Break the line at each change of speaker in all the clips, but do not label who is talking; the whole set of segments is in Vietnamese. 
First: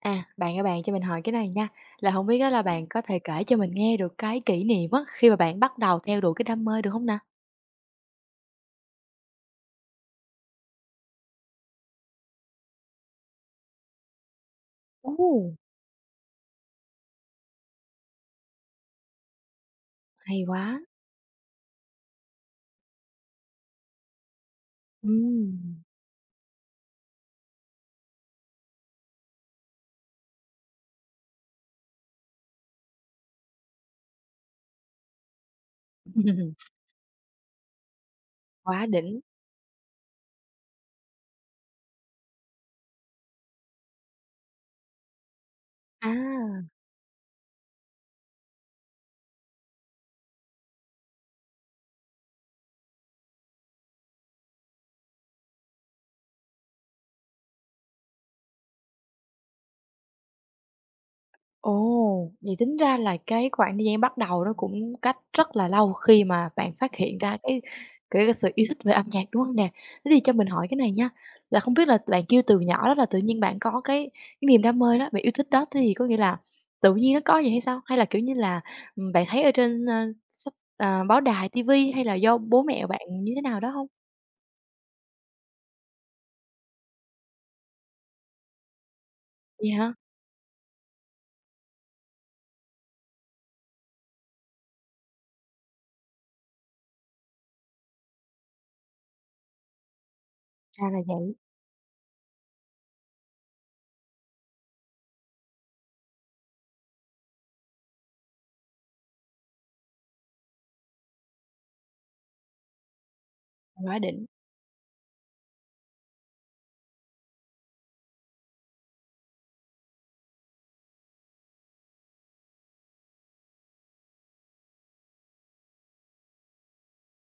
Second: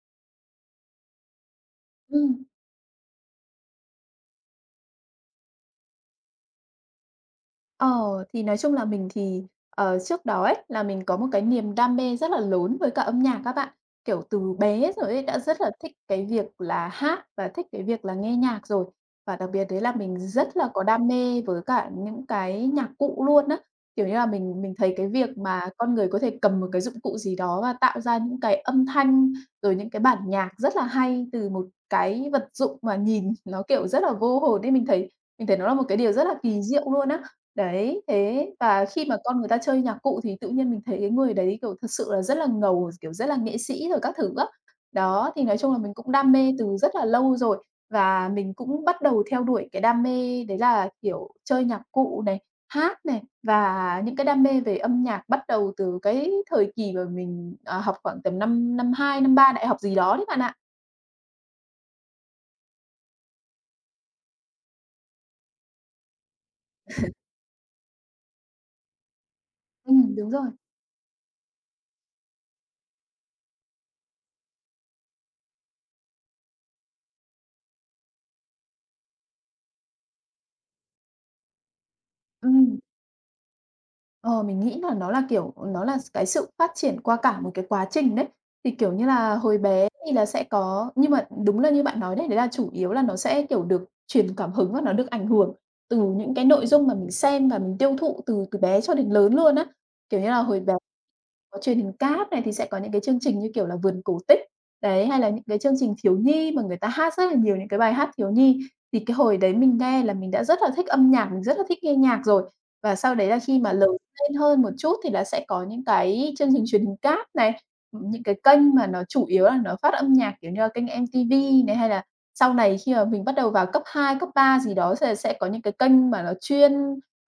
À, bạn ơi bạn cho mình hỏi cái này nha, là
Ừ.
không biết á là bạn có thể kể cho mình nghe được cái kỷ niệm á, khi mà bạn bắt đầu theo đuổi cái đam mê được không nè?
Ờ, thì nói chung là mình thì, trước đó ấy, là mình có một cái niềm đam mê rất là lớn với cả âm nhạc các bạn. Kiểu, từ bé rồi ấy, đã
Ồ!
rất là thích cái việc là hát và thích cái việc là nghe nhạc rồi. Và đặc biệt đấy là mình
Hay
rất là
quá!
có đam mê với cả những cái nhạc cụ luôn á. Kiểu như là, mình thấy cái việc mà
Ừm.
con người có thể cầm một cái dụng cụ gì đó và tạo ra những cái âm thanh, rồi những cái bản nhạc rất là hay từ một cái vật dụng mà nhìn nó, kiểu, rất là vô hồn ấy, mình thấy nó là một cái điều rất là kỳ diệu luôn á. Đấy, thế và
Quá
khi mà
đỉnh!
con người ta chơi nhạc cụ thì tự nhiên mình thấy cái người đấy, kiểu, thật sự là rất là ngầu, kiểu, rất là nghệ sĩ rồi các thứ á. Đó, thì nói chung là mình cũng đam mê
À!
từ rất là lâu rồi, và mình cũng bắt đầu theo đuổi cái đam mê đấy là, kiểu, chơi nhạc cụ này, hát này và những cái đam mê về âm nhạc bắt đầu từ cái thời kỳ mà mình, học khoảng tầm năm năm 2 năm 3 đại học gì đó đấy bạn ạ.
Ồ, vậy tính ra là cái khoảng thời gian bắt đầu nó cũng cách rất là lâu khi mà bạn phát hiện ra cái sự yêu thích về âm nhạc, đúng không nè? Thế thì
Đúng
cho mình
rồi.
hỏi cái này nha, là không biết là bạn kêu từ nhỏ đó là tự nhiên bạn có cái niềm đam mê đó, bạn yêu thích đó, thế thì có nghĩa là tự nhiên nó có vậy hay sao? Hay là, kiểu như là, bạn thấy ở trên, sách à, báo đài, ti vi hay là do bố
Ừm.
mẹ bạn như thế nào đó không?
Ờ, mình nghĩ là nó là, kiểu, nó là cái sự phát triển qua cả một cái quá trình đấy. Thì, kiểu như là, hồi
Vậy
bé
hả?
thì là sẽ có, nhưng mà đúng là như bạn nói đấy, đấy là chủ yếu là nó sẽ, kiểu, được truyền cảm hứng và nó được ảnh hưởng từ những cái nội dung mà mình xem và mình tiêu thụ từ từ bé cho đến lớn luôn á. Kiểu như là, hồi bé
Ra là vậy,
có truyền hình cáp này thì sẽ có những cái chương trình như kiểu là Vườn Cổ Tích, đấy, hay là những cái chương trình thiếu nhi mà người ta hát rất là nhiều những cái bài hát thiếu nhi. Thì cái hồi đấy mình nghe là mình đã rất là thích âm nhạc, mình rất là thích nghe nhạc rồi. Và sau đấy là khi mà lớn
quá đỉnh,
lên hơn một chút thì là sẽ có những cái chương trình truyền hình cáp này, những cái kênh mà nó chủ yếu là nó phát âm nhạc, kiểu như là, kênh MTV này, hay là sau này khi mà mình bắt đầu vào cấp 2 cấp 3 gì đó, sẽ có những cái kênh mà nó chuyên,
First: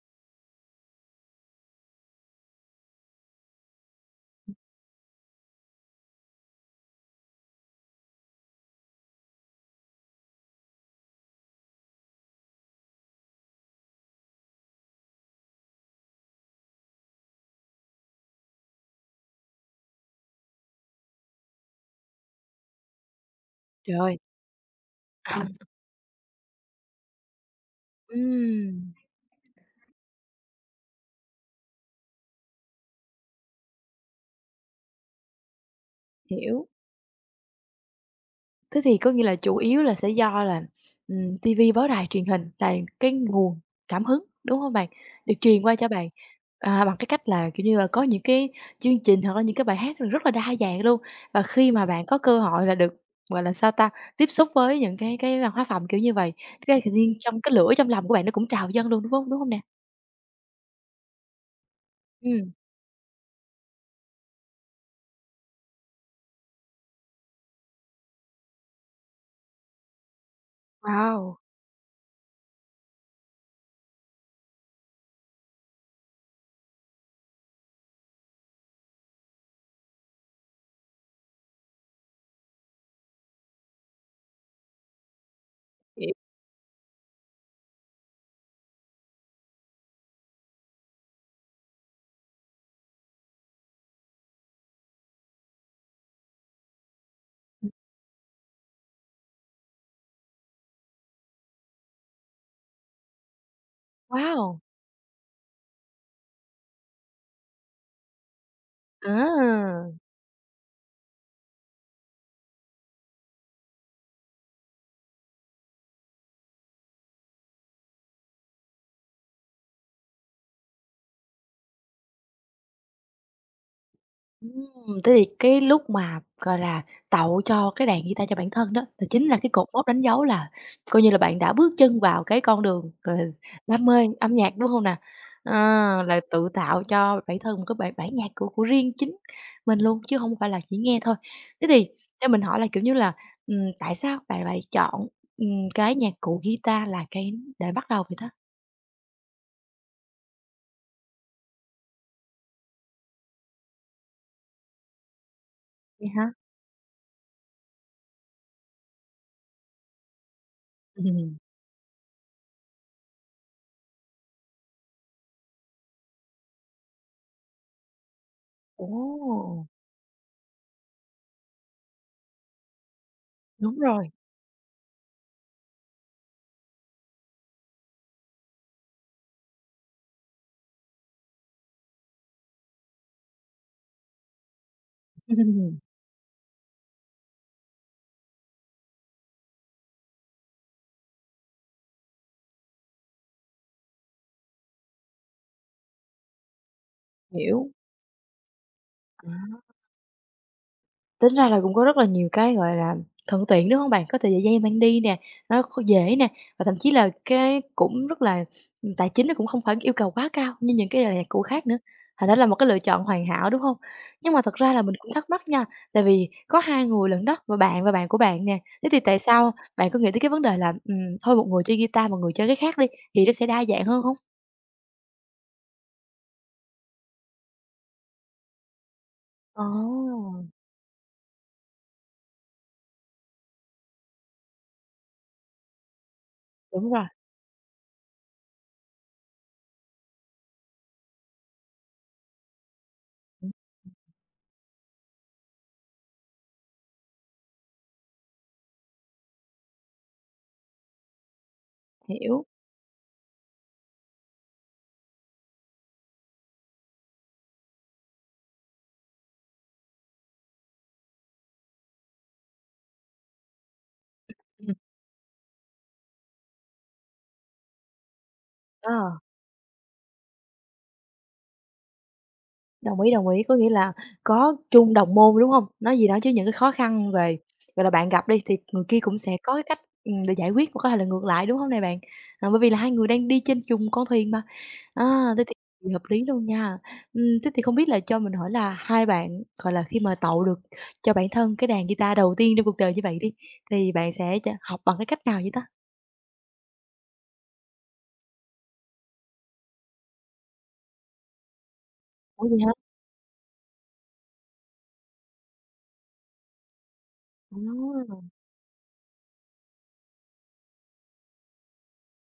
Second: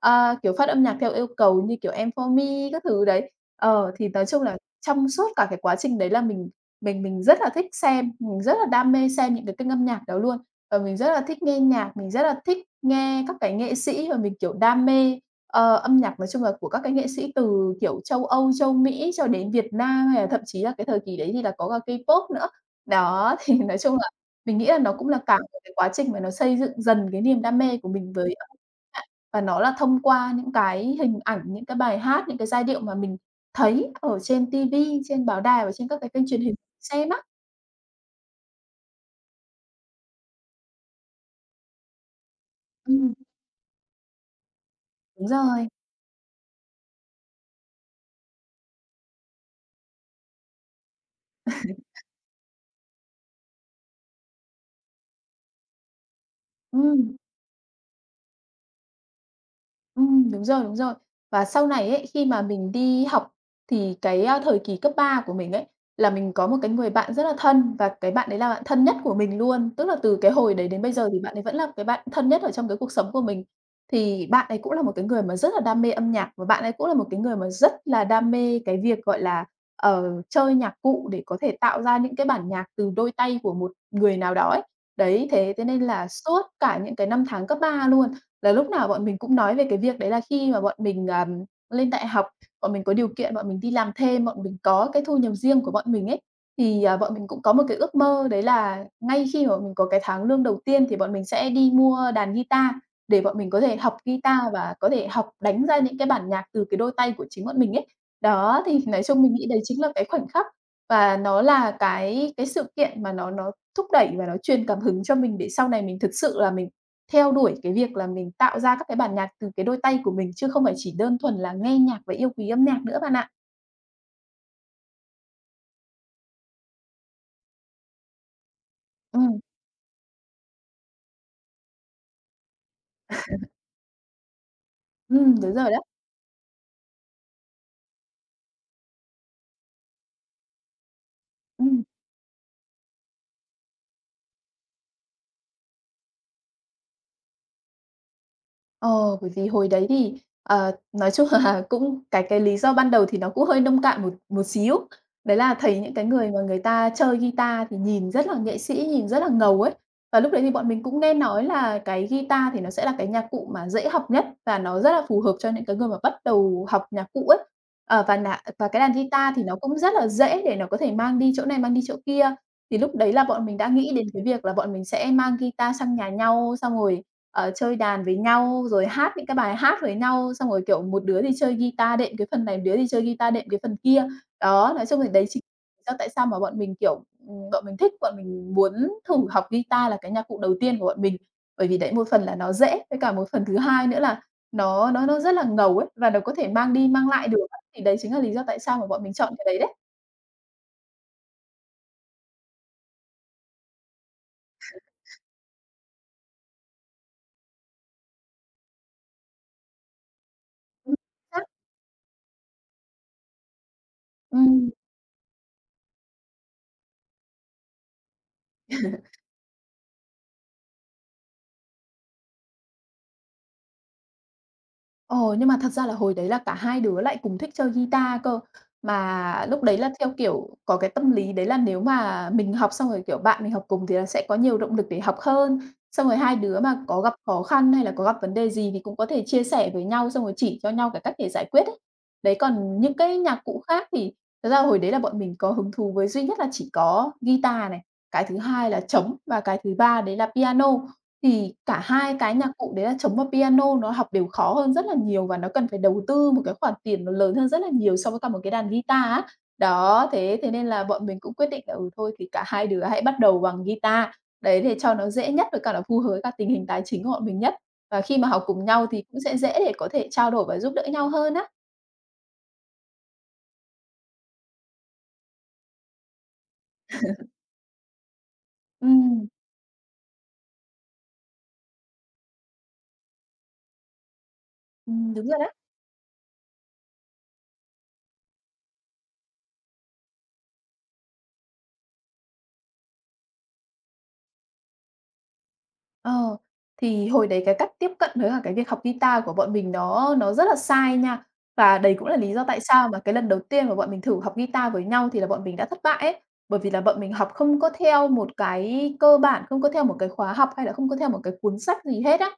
Kiểu, phát âm nhạc theo yêu cầu như kiểu "Em For Me" các thứ đấy. Thì nói chung là trong suốt cả cái quá trình đấy là mình rất là thích xem, mình rất là đam mê xem những cái kênh âm nhạc đó luôn. Và mình rất là thích nghe nhạc, mình rất là thích nghe các cái nghệ sĩ, và mình, kiểu, đam mê, âm nhạc nói chung là của các cái nghệ sĩ từ, kiểu, châu Âu, châu Mỹ cho đến Việt Nam, hay là thậm chí là cái thời kỳ đấy thì là có cả K-pop nữa. Đó, thì nói chung
trời
là
ơi!
mình nghĩ là nó cũng là cả một cái quá trình mà nó xây dựng dần cái niềm đam mê của mình với âm,
Ừm,
và nó là thông qua những cái hình ảnh, những cái bài hát, những cái giai điệu mà mình thấy ở trên ti vi, trên báo đài và trên các cái kênh truyền hình
hiểu.
xem á.
Thế thì có nghĩa là chủ yếu là sẽ do là, ti vi, báo đài, truyền hình là cái
Ừm,
nguồn cảm hứng, đúng hông bạn?
đúng
Được truyền
rồi,
qua cho bạn, à, bằng cái cách là, kiểu như là, có những cái chương trình hoặc là những cái bài hát rất là đa dạng luôn. Và khi mà bạn có cơ hội là được, gọi là, sao ta, tiếp xúc với những cái văn hóa phẩm kiểu như vậy, cái tự nhiên
ừm.
trong cái lửa trong lòng của bạn nó cũng trào dâng luôn, đúng hông? Đúng hông nè?
Đúng rồi, đúng rồi. Và sau này ấy, khi mà
Ừm.
mình đi học thì cái, thời kỳ cấp 3 của mình ấy, là mình có một cái người bạn rất là thân, và cái bạn đấy là bạn thân nhất của mình luôn. Tức là từ cái hồi đấy đến bây giờ thì bạn
Wow!
ấy vẫn là cái bạn thân nhất ở trong cái cuộc sống của mình. Thì bạn ấy cũng là một cái người mà rất là đam mê âm nhạc, và bạn ấy cũng là một cái người mà rất là đam mê cái việc, gọi là, chơi nhạc cụ để có thể tạo ra những cái bản nhạc từ đôi tay của một người nào đó ấy. Đấy, thế thế nên là
Hiểu
suốt cả những cái năm tháng cấp 3 luôn là lúc nào bọn mình cũng nói về cái việc đấy, là khi mà bọn mình, lên đại học, bọn mình có điều kiện, bọn mình đi làm thêm, bọn mình có cái thu nhập riêng của bọn mình ấy, thì, bọn mình cũng có một cái ước mơ đấy là ngay khi mà bọn mình có cái tháng lương đầu tiên thì bọn mình sẽ đi mua đàn guitar, để bọn mình có thể học guitar
quá!
và có thể học đánh ra những cái bản nhạc từ cái đôi tay của chính bọn mình ấy. Đó, thì nói
Ờ.
chung mình nghĩ đấy chính là cái khoảnh khắc, và nó là cái sự kiện mà nó thúc đẩy và nó truyền cảm hứng cho mình để sau này mình thực sự là mình theo đuổi cái việc là mình tạo ra các cái bản nhạc từ cái đôi tay của mình, chứ không phải chỉ đơn thuần là nghe nhạc và yêu quý âm nhạc nữa bạn ạ.
Thế thì cái lúc mà, gọi là, tạo cho cái đàn guitar cho bản thân đó, là chính là
Ừm,
cái cột mốc đánh dấu là coi như là bạn đã bước chân vào cái con đường, gọi là, đam mê âm nhạc, đúng không nè?
đúng
Ờ,
rồi đó.
là tự tạo cho bản thân một cái bản bản nhạc của riêng chính mình luôn, chứ không phải là chỉ nghe thôi. Thế
Ừm.
thì cho mình hỏi là, kiểu như là, tại sao bạn lại chọn, ừm, cái nhạc cụ guitar là cái để bắt đầu vậy ta?
Ờ, bởi vì hồi đấy thì, nói chung là cũng cái lý do ban đầu thì nó cũng hơi nông cạn một một xíu. Đấy là thấy những cái
Vậy
người
hả?
mà người ta chơi guitar thì nhìn rất là nghệ sĩ, nhìn rất là ngầu ấy. Và lúc đấy thì bọn mình cũng nghe
Ừm.
nói là cái guitar thì nó sẽ là cái nhạc cụ mà dễ học nhất, và nó rất là phù hợp cho những cái người mà bắt đầu học nhạc cụ ấy. Và cái
Ồ!
đàn guitar thì nó cũng rất là dễ để nó có thể mang đi chỗ này, mang đi chỗ kia. Thì lúc đấy là bọn mình đã
Đúng
nghĩ đến
rồi.
cái việc là bọn mình sẽ mang guitar sang nhà nhau, xong rồi, chơi đàn với nhau, rồi hát những cái bài hát với nhau, xong rồi, kiểu, một đứa thì chơi guitar đệm cái phần này, đứa thì chơi guitar đệm cái phần kia. Đó, nói chung là đấy chính lý do tại sao mà bọn mình, kiểu, bọn mình thích, bọn mình muốn thử học guitar là cái nhạc cụ đầu tiên của bọn mình. Bởi vì đấy một phần là nó dễ, với cả một phần thứ hai nữa là nó rất là ngầu ấy, và nó có thể mang đi mang lại được á,
Hiểu.
thì đấy chính là lý do tại sao mà bọn mình chọn cái đấy
À.
đấy.
Tính ra là cũng có rất là nhiều cái, gọi là, thuận tiện, đúng không bạn? Có thể dễ dàng mang đi nè, nó dễ nè, và thậm chí là cái cũng rất là tài chính nó cũng không phải yêu cầu quá cao như những
Ừm,
cái loại nhạc cụ
xác.
khác nữa, thành ra là một cái lựa chọn hoàn hảo, đúng không? Nhưng mà thật
Ừm.
ra là mình cũng thắc mắc nha, tại vì có 2 người lận đó, và bạn của bạn nè, thế thì tại sao bạn có nghĩ tới cái vấn đề là, thôi một người chơi guitar, một người chơi cái khác đi, thì nó sẽ đa dạng hơn không?
Ờ, nhưng mà thật ra là hồi đấy là cả hai đứa lại cùng thích chơi guitar cơ. Mà lúc đấy là theo
Ồ,
kiểu có cái tâm lý đấy là nếu mà mình học xong rồi, kiểu, bạn mình học cùng thì là sẽ có nhiều động lực để học hơn. Xong rồi hai đứa mà
đúng
có
rồi,
gặp khó khăn hay là có gặp vấn đề gì thì cũng có thể chia sẻ với nhau, xong rồi chỉ cho nhau cái cách để giải quyết ấy. Đấy, còn những cái nhạc cụ khác thì thật ra hồi đấy là bọn mình có hứng thú với duy nhất là chỉ có guitar này, cái thứ hai là trống, và cái thứ ba đấy là piano. Thì cả hai cái
hiểu,
nhạc cụ đấy là trống và piano nó học đều khó hơn rất là nhiều, và nó cần phải đầu tư một cái khoản tiền nó lớn hơn rất là nhiều so với cả một cái đàn guitar á. Đó, thế thế nên là bọn mình cũng quyết định là, ừ, thôi thì cả hai đứa hãy bắt đầu bằng guitar, đấy,
ừm,
để cho nó dễ nhất, với cả nó phù hợp với cả tình hình tài chính của bọn mình nhất. Và khi mà học cùng nhau
ờ.
thì cũng sẽ dễ để có thể trao đổi và giúp đỡ nhau hơn á.
Đồng ý, có nghĩa là có chung đồng môn, đúng hông? Nói gì nói chứ những cái khó khăn về, gọi là, bạn gặp đi, thì người kia cũng
Ừm,
sẽ có cái cách, để giải quyết, hoặc có thể là ngược lại, đúng hông nè bạn? À, bởi vì là hai người đang đi trên chung con thuyền mà. À,
đúng rồi.
thế thì hợp lý luôn nha. Thế thì không biết là cho mình hỏi là hai bạn, gọi là, khi mà tậu được cho bản thân cái đàn guitar đầu tiên trong cuộc đời như vậy đi, thì bạn sẽ học bằng cái cách nào vậy ta?
Ờ, thì hồi đấy cái cách tiếp cận với cả cái việc học guitar của bọn mình nó rất là sai nha. Và đấy cũng là lý do
Ủa, vậy
tại
hả?
sao mà cái lần đầu tiên mà bọn mình thử học guitar với nhau thì là bọn mình đã thất bại ấy. Bởi vì là bọn mình học không có theo
À,
một cái cơ bản, không có theo một cái khóa học hay là không có theo một cái cuốn sách gì hết á.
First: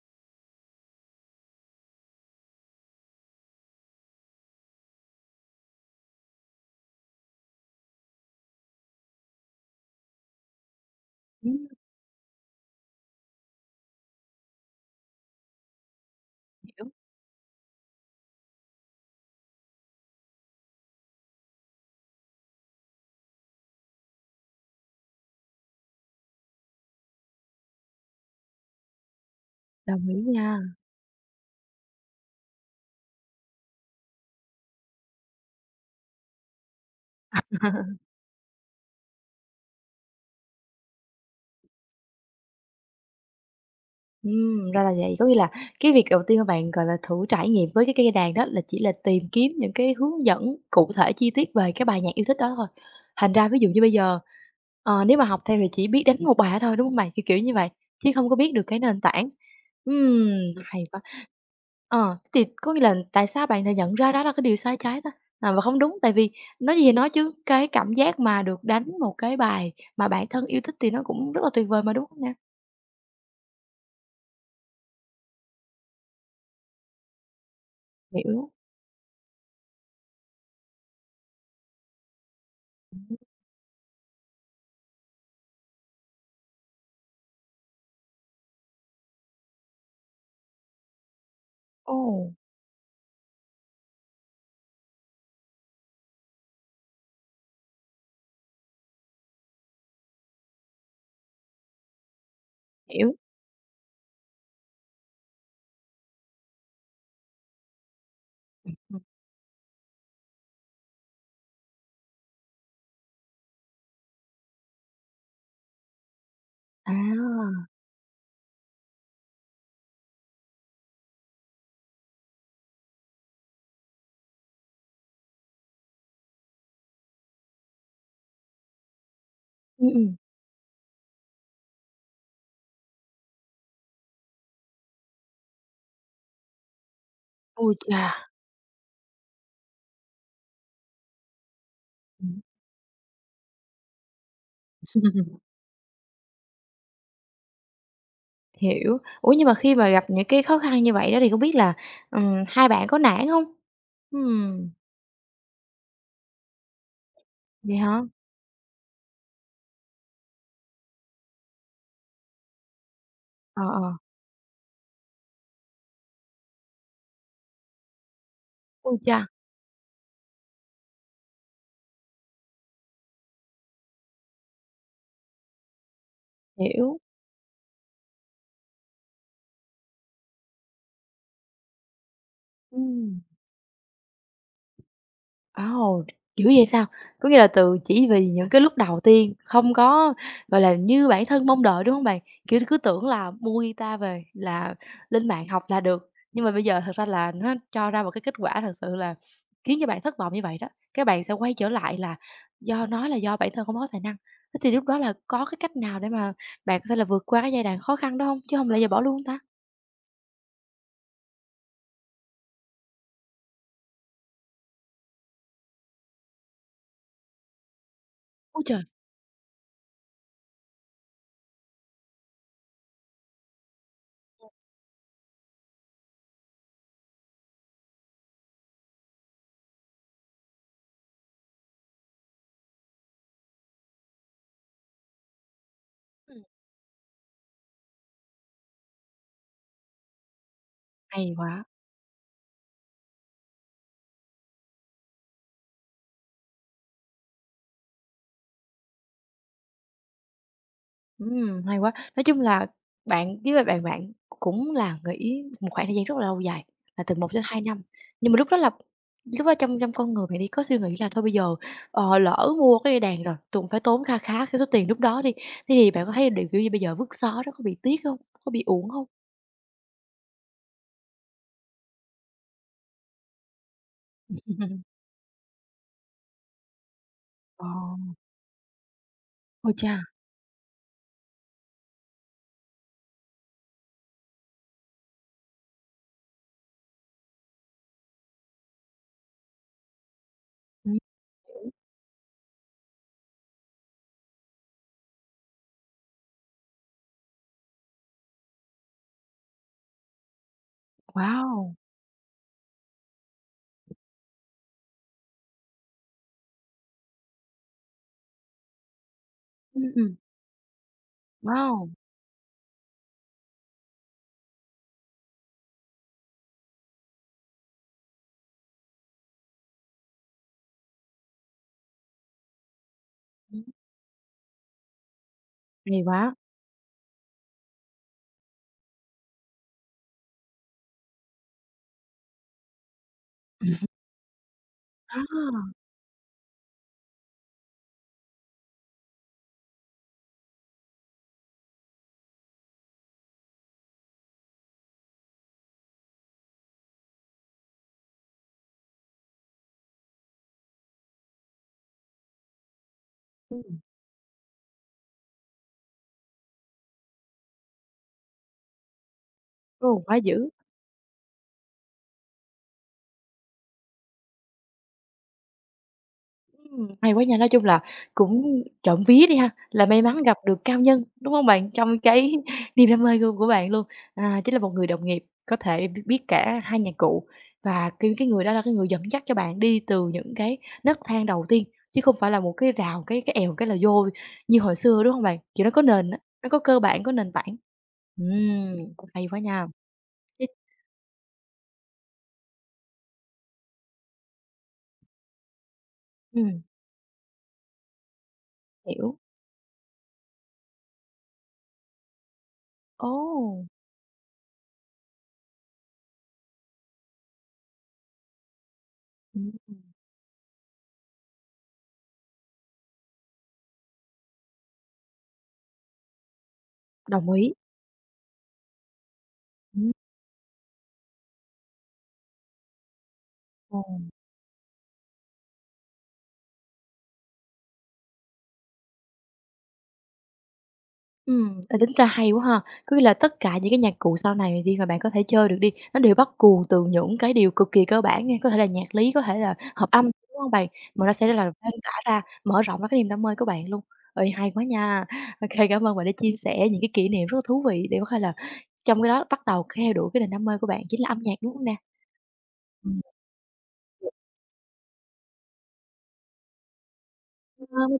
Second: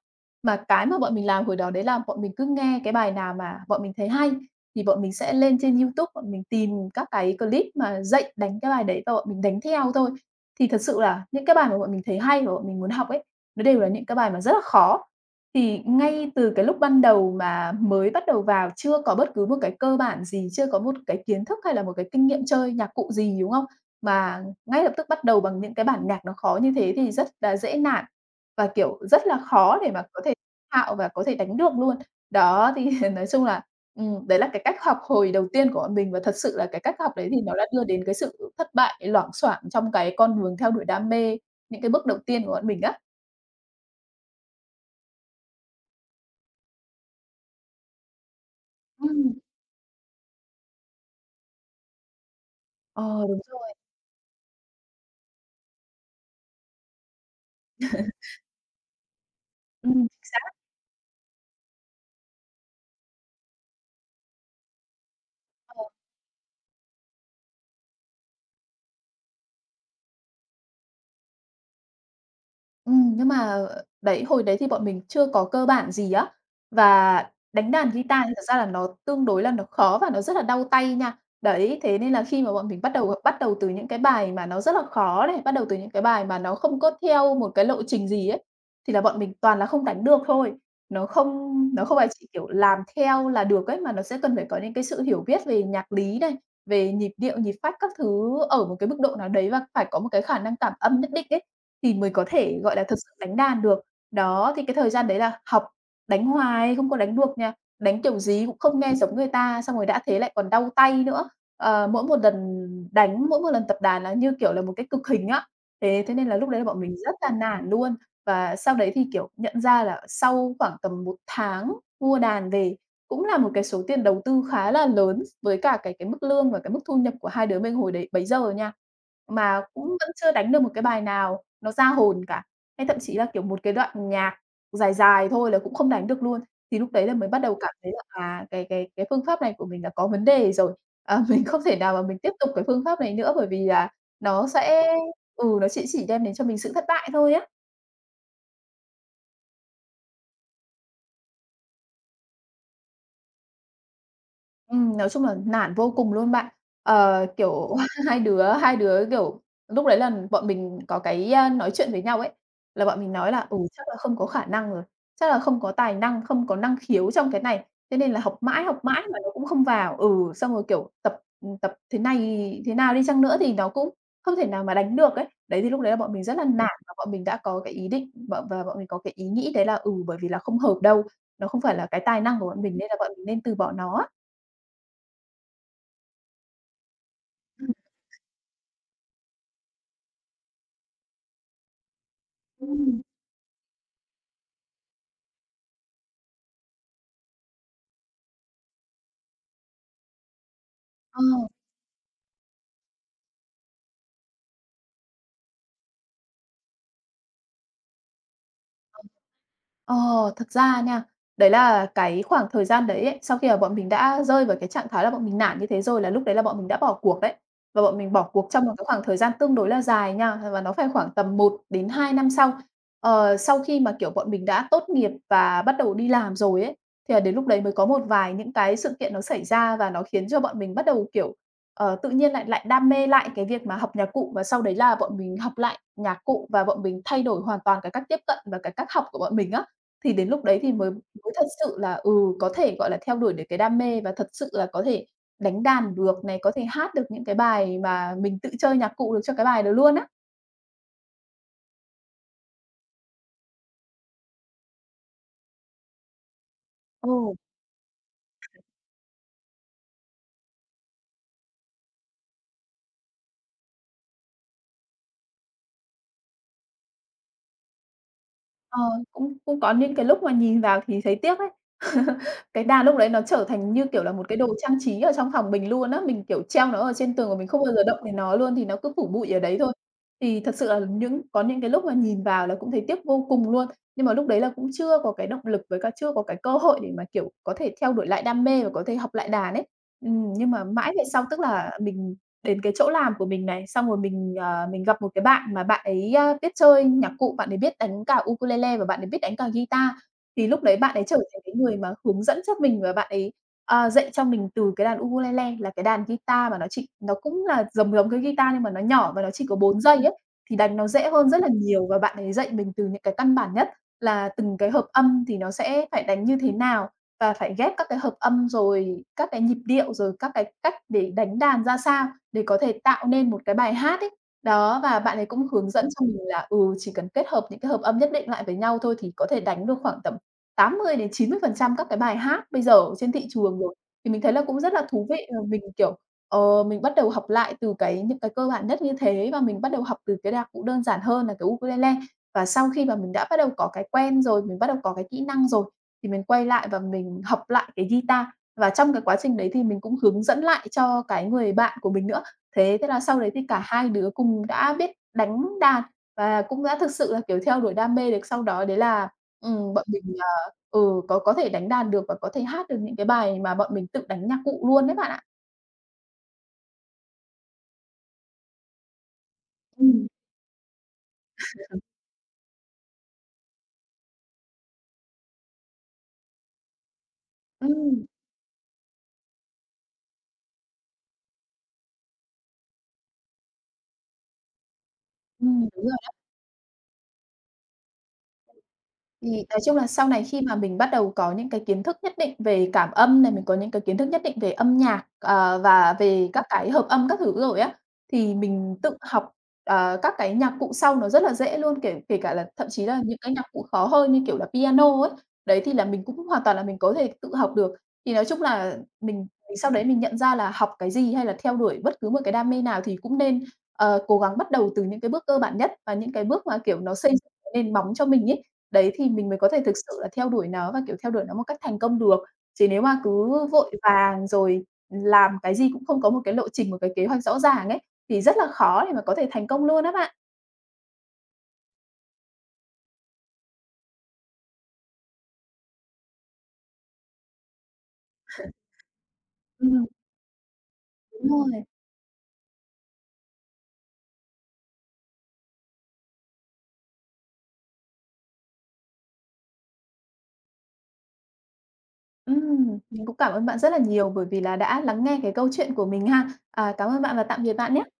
Mà cái mà bọn mình làm hồi đó đấy là bọn mình cứ nghe cái bài nào mà bọn mình thấy hay thì bọn mình sẽ lên trên YouTube, bọn mình tìm các cái clip mà dạy đánh cái bài đấy và bọn mình đánh theo thôi. Thì thật sự là những cái
ừm,
bài mà bọn mình thấy hay và bọn mình muốn học ấy nó đều là những cái bài mà rất là khó. Thì ngay từ cái lúc
hiểu,
ban đầu mà mới bắt đầu vào, chưa có bất cứ một cái cơ bản gì, chưa có một cái kiến thức hay là một cái kinh nghiệm chơi nhạc cụ gì, đúng không? Mà ngay lập tức bắt đầu bằng những cái bản nhạc nó khó như thế thì rất là dễ nản và, kiểu, rất là khó để mà
đồng ý
có thể
nha.
thạo và có thể đánh được luôn. Đó, thì nói chung là, đấy là cái cách học hồi đầu tiên của bọn mình và thật sự là cái cách học đấy thì nó đã đưa đến cái sự thất bại loảng xoảng trong cái con đường theo đuổi đam mê, những cái bước đầu tiên của bọn mình á.
Ra là vậy. Có nghĩa là cái việc đầu tiên mà bạn, gọi là, thử trải nghiệm với cái cây cây đàn đó là chỉ là
Ừm,
tìm kiếm những cái hướng dẫn cụ thể chi tiết về cái bài nhạc yêu thích đó thôi.
ờ,
Thành
đúng
ra ví dụ
rồi.
như bây giờ, nếu mà học theo thì chỉ biết đánh một bài đó thôi, đúng không mày? Kiểu như vậy, chứ không có biết được cái nền tảng.
Ừm,
Ừm, hay quá. Ờ, thì có nghĩa là tại sao bạn lại nhận ra đó là cái điều sai trái ta? À, và không đúng, tại vì nói gì thì nói chứ cái cảm giác mà được đánh một cái bài mà bản thân yêu thích thì nó cũng rất là tuyệt vời mà, đúng không nè?
Nhưng mà đấy, hồi đấy thì bọn mình chưa có cơ bản gì á, và đánh đàn guitar thì thật
Hiểu.
ra là nó tương đối là nó khó và nó rất là đau tay nha. Đấy, thế nên là khi mà bọn mình bắt đầu từ những cái bài mà nó rất là khó này, bắt đầu từ những cái bài mà nó không có theo một cái lộ trình gì ấy, thì là bọn mình toàn là không đánh được thôi. Nó không nó
Ồ.
không phải chỉ, kiểu, làm theo là được ấy, mà nó sẽ cần phải có những cái sự hiểu biết về nhạc lý này, về nhịp điệu, nhịp phách các thứ ở một cái mức độ nào đấy và phải có một cái khả năng cảm âm nhất định ấy. Thì mới có thể, gọi là, thực sự
Hiểu.
đánh đàn được. Đó, thì cái thời gian đấy là học, đánh hoài không có đánh được nha, đánh kiểu gì cũng không nghe
Ừm.
giống người ta, xong rồi đã thế lại còn đau tay nữa. Mỗi một lần đánh, mỗi một lần tập đàn là như kiểu là một cái cực hình á. Thế thế nên là lúc đấy là bọn mình rất là
À!
nản luôn. Và sau đấy thì, kiểu, nhận ra là sau khoảng tầm một tháng mua đàn về, cũng là một cái số tiền đầu tư khá là lớn với cả cái mức lương và cái mức thu nhập của hai đứa mình hồi đấy bấy giờ nha, mà cũng
Ừm,
vẫn
ừm.
chưa đánh được một cái bài nào. Nó ra hồn cả, hay thậm chí là, kiểu, một cái đoạn nhạc dài dài thôi là cũng không đánh được luôn. Thì lúc đấy là mới bắt đầu
Ôi
cảm thấy là,
chà!
à, cái phương pháp này của mình là có vấn đề rồi, à, mình không thể nào mà mình tiếp
Ừm.
tục cái phương pháp này nữa bởi vì là nó sẽ ừ, nó chỉ đem đến cho mình sự thất bại thôi á.
Hiểu. Ủa, nhưng mà khi mà gặp những cái khó khăn như vậy đó thì không biết là, hai bạn có nản hông? Ừm,
Nói chung là nản vô cùng luôn bạn.
vậy
Kiểu,
hả?
hai đứa, kiểu, lúc đấy là bọn mình có cái, nói chuyện với nhau ấy, là bọn mình nói là "Ừ,
Ờ,
chắc
ờ.
là không có khả năng rồi, chắc là không có tài năng, không có năng khiếu trong cái này, thế nên là học
Ôi
mãi
cha!
mà nó cũng không vào." Ừ, xong rồi, kiểu, tập thế này thế nào đi chăng nữa thì nó cũng không thể nào mà đánh được ấy. Đấy, thì lúc đấy là bọn mình rất là nản và
Hiểu.
bọn mình đã có cái ý định bọn mình có cái ý nghĩ đấy là, ừ, bởi vì là không hợp đâu, nó không phải là cái tài năng của bọn mình nên là bọn
Ừm.
mình nên từ bỏ nó á.
Ồ, dữ vậy sao? Có nghĩa là từ chỉ vì những cái lúc đầu tiên không có, gọi là, như bản thân mong đợi, đúng không bạn? Kiểu, cứ
Ừm,
tưởng là mua guitar về là lên mạng học là được, nhưng mà bây giờ thật ra là nó cho ra một cái kết quả thật sự là khiến cho bạn thất vọng như vậy đó, các
ờ.
bạn sẽ quay trở lại là do nói là do bản thân không có tài năng. Thế thì lúc đó là có cái cách nào để mà bạn có thể là vượt qua cái giai đoạn khó khăn đó không? Chứ không lẽ giờ bỏ luôn ta?
Ờ, Thật ra nha, đấy là cái khoảng thời gian đấy ấy, sau khi mà bọn mình đã rơi vào cái trạng thái là bọn mình nản như thế rồi là lúc đấy là bọn mình đã bỏ cuộc đấy. Và bọn mình bỏ cuộc
Ôi
trong một
trời!
cái khoảng thời gian tương đối là dài nha, và nó phải khoảng tầm 1 đến 2 năm sau. Sau khi mà, kiểu, bọn mình đã tốt nghiệp và bắt đầu đi làm rồi ấy, thì là đến lúc đấy mới có một vài những cái sự kiện nó xảy ra và nó khiến cho bọn mình bắt đầu, kiểu, tự nhiên lại lại đam mê lại cái việc mà học nhạc cụ và sau đấy là bọn mình học lại nhạc
Ừm.
cụ và bọn mình thay đổi hoàn toàn cái cách tiếp cận và cái cách học của bọn mình á. Thì đến lúc đấy thì mới
Hay
mới thật
quá!
sự là, ừ, có thể, gọi là, theo đuổi được cái đam mê và thật sự là có thể đánh đàn được này, có thể hát được những cái bài mà mình tự chơi nhạc cụ được cho cái bài đó luôn á.
Hay quá. Nói chung là bạn với lại bạn bạn cũng là nghỉ một khoảng thời gian rất là lâu dài, là từ 1
Ồ.
đến 2 năm. Nhưng mà lúc đó trong trong con người bạn đi có suy nghĩ là thôi bây giờ, lỡ mua cái dây đàn rồi, tùng phải tốn kha khá cái số tiền lúc đó đi, thế thì bạn có thấy, điều kiểu như, bây giờ vứt xó đó có bị tiếc không? Có bị
Ờ,
uổng không?
cũng cũng có những cái lúc mà nhìn vào thì thấy tiếc ấy. Cái đàn lúc đấy nó trở thành như kiểu là một cái đồ trang trí ở trong phòng mình luôn á, mình, kiểu, treo nó ở trên tường và mình không
Ờ,
bao giờ động đến nó luôn, thì nó cứ phủ bụi ở đấy
ôi
thôi.
cha!
Thì thật sự là những có những cái lúc mà nhìn vào là cũng thấy tiếc vô cùng luôn, nhưng mà lúc đấy là cũng chưa có cái động lực với cả chưa có cái cơ hội để mà, kiểu, có thể theo đuổi lại đam mê và có thể học lại đàn ấy. Nhưng mà mãi
Ừm.
về sau, tức là mình đến cái chỗ làm của mình này, xong rồi mình, mình gặp một cái bạn mà bạn ấy, biết chơi nhạc cụ, bạn ấy biết đánh cả ukulele và bạn ấy biết đánh cả guitar. Thì lúc đấy bạn ấy trở thành cái
Wow!
người mà hướng dẫn cho mình và bạn ấy, dạy cho mình từ cái đàn ukulele là cái đàn guitar mà nó cũng là giống giống cái guitar nhưng mà nó nhỏ và nó chỉ có bốn
Ừm,
giây
ừm.
ấy, thì đánh nó dễ hơn rất là nhiều
Wow!
và bạn ấy dạy mình từ những cái căn bản nhất là từng cái hợp âm thì nó sẽ phải đánh như thế nào và phải ghép các cái hợp âm, rồi các cái nhịp điệu, rồi các cái cách để đánh đàn ra sao để có thể tạo nên một cái
Ừm,
bài hát ấy. Đó, và bạn ấy cũng hướng dẫn
hay
cho mình
quá.
là, ừ, chỉ cần kết hợp những cái hợp âm nhất định lại với nhau thôi thì có thể đánh được khoảng tầm tám mươi mươi đến chín mươi phần trăm các cái bài hát bây giờ ở trên thị trường rồi, thì mình thấy là cũng rất là thú
À! À!
vị và mình, kiểu, mình bắt đầu học lại từ cái những cái cơ bản nhất như thế và mình bắt đầu học từ cái nhạc cụ đơn giản hơn là cái ukulele. Và sau khi mà mình đã bắt đầu có cái quen rồi, mình bắt đầu có cái kỹ năng rồi, thì mình quay lại và mình học lại cái guitar. Và trong cái quá trình đấy thì mình cũng hướng dẫn lại cho cái người bạn của mình nữa. Thế thế là sau đấy thì cả
Ừm,
hai đứa cùng đã biết đánh đàn và cũng đã thực sự là, kiểu, theo đuổi đam mê được. Sau đó đấy là, bọn mình,
quá dữ.
Ừ, có thể đánh đàn được và có thể hát được những cái bài mà bọn mình tự đánh nhạc cụ luôn đấy bạn ạ.
Hay quá nha, nói chung là cũng trộm vía đi ha, là may
Ừm.
mắn gặp được cao nhân, đúng hông bạn? Trong cái niềm đam mê của bạn luôn, à, chính là một người đồng nghiệp có thể biết biết cả hai nhạc cụ và
Ừm.
cái người đó là cái người dẫn dắt cho bạn đi từ những cái nấc thang đầu tiên, chứ không phải là một cái rào, cái èo cái là vô như hồi xưa, đúng hông bạn? Kiểu,
Ừm.
nó có
Đúng
nền
rồi.
á, nó có cơ bản, có nền tảng. Cũng hay
Thì
quá
nói
nha.
chung là sau này khi
Thế
mà mình bắt đầu có những cái kiến thức nhất định về cảm âm này, mình có những cái kiến thức nhất định về âm nhạc, và về các
Ừm,
cái hợp âm các thứ rồi á, thì mình tự
hiểu.
học, các cái nhạc cụ sau nó rất là dễ luôn, kể kể cả là thậm chí là những cái nhạc
Ồ!
cụ khó hơn như kiểu là piano ấy. Đấy, thì là mình cũng hoàn toàn là mình có thể tự học được. Thì nói chung là mình
Ừm,
mình sau đấy mình nhận ra là học cái gì hay là theo đuổi bất cứ một cái đam mê nào thì cũng nên, cố gắng bắt đầu từ những cái bước cơ bản nhất và những cái bước mà, kiểu, nó xây
đồng
dựng
ý.
cái nền móng cho mình ấy. Đấy, thì mình mới có thể thực
Ừm,
sự là theo đuổi nó và, kiểu, theo đuổi nó một cách thành công được. Chứ nếu mà cứ vội
ồ.
vàng rồi làm cái gì cũng không có một cái lộ trình, một cái kế hoạch rõ ràng ấy, thì rất là khó để mà có thể thành công luôn á bạn.
À, tính ra hay quá ha. Có nghĩa là tất cả những cái nhạc cụ sau này đi mà bạn có thể chơi được đi, nó đều bắt nguồn từ những cái điều cực kỳ cơ bản nha, có thể là nhạc lý, có thể là hợp
Ừm,
âm, đúng hông bạn? Mà nó sẽ
Đúng
là
rồi.
lan
rồi.
tỏa ra, mở rộng ra cái niềm đam mê của bạn luôn. Ơi hay quá nha. OK, cảm ơn bạn đã chia sẻ những cái kỷ niệm rất là thú vị để có thể là trong cái đó bắt đầu theo đuổi cái niềm đam mê của bạn chính là âm nhạc, đúng không nè?
Mình cũng cảm ơn bạn rất là nhiều bởi vì là đã lắng nghe cái câu chuyện của mình ha. À, cảm ơn bạn và tạm biệt bạn nhé
Ừm.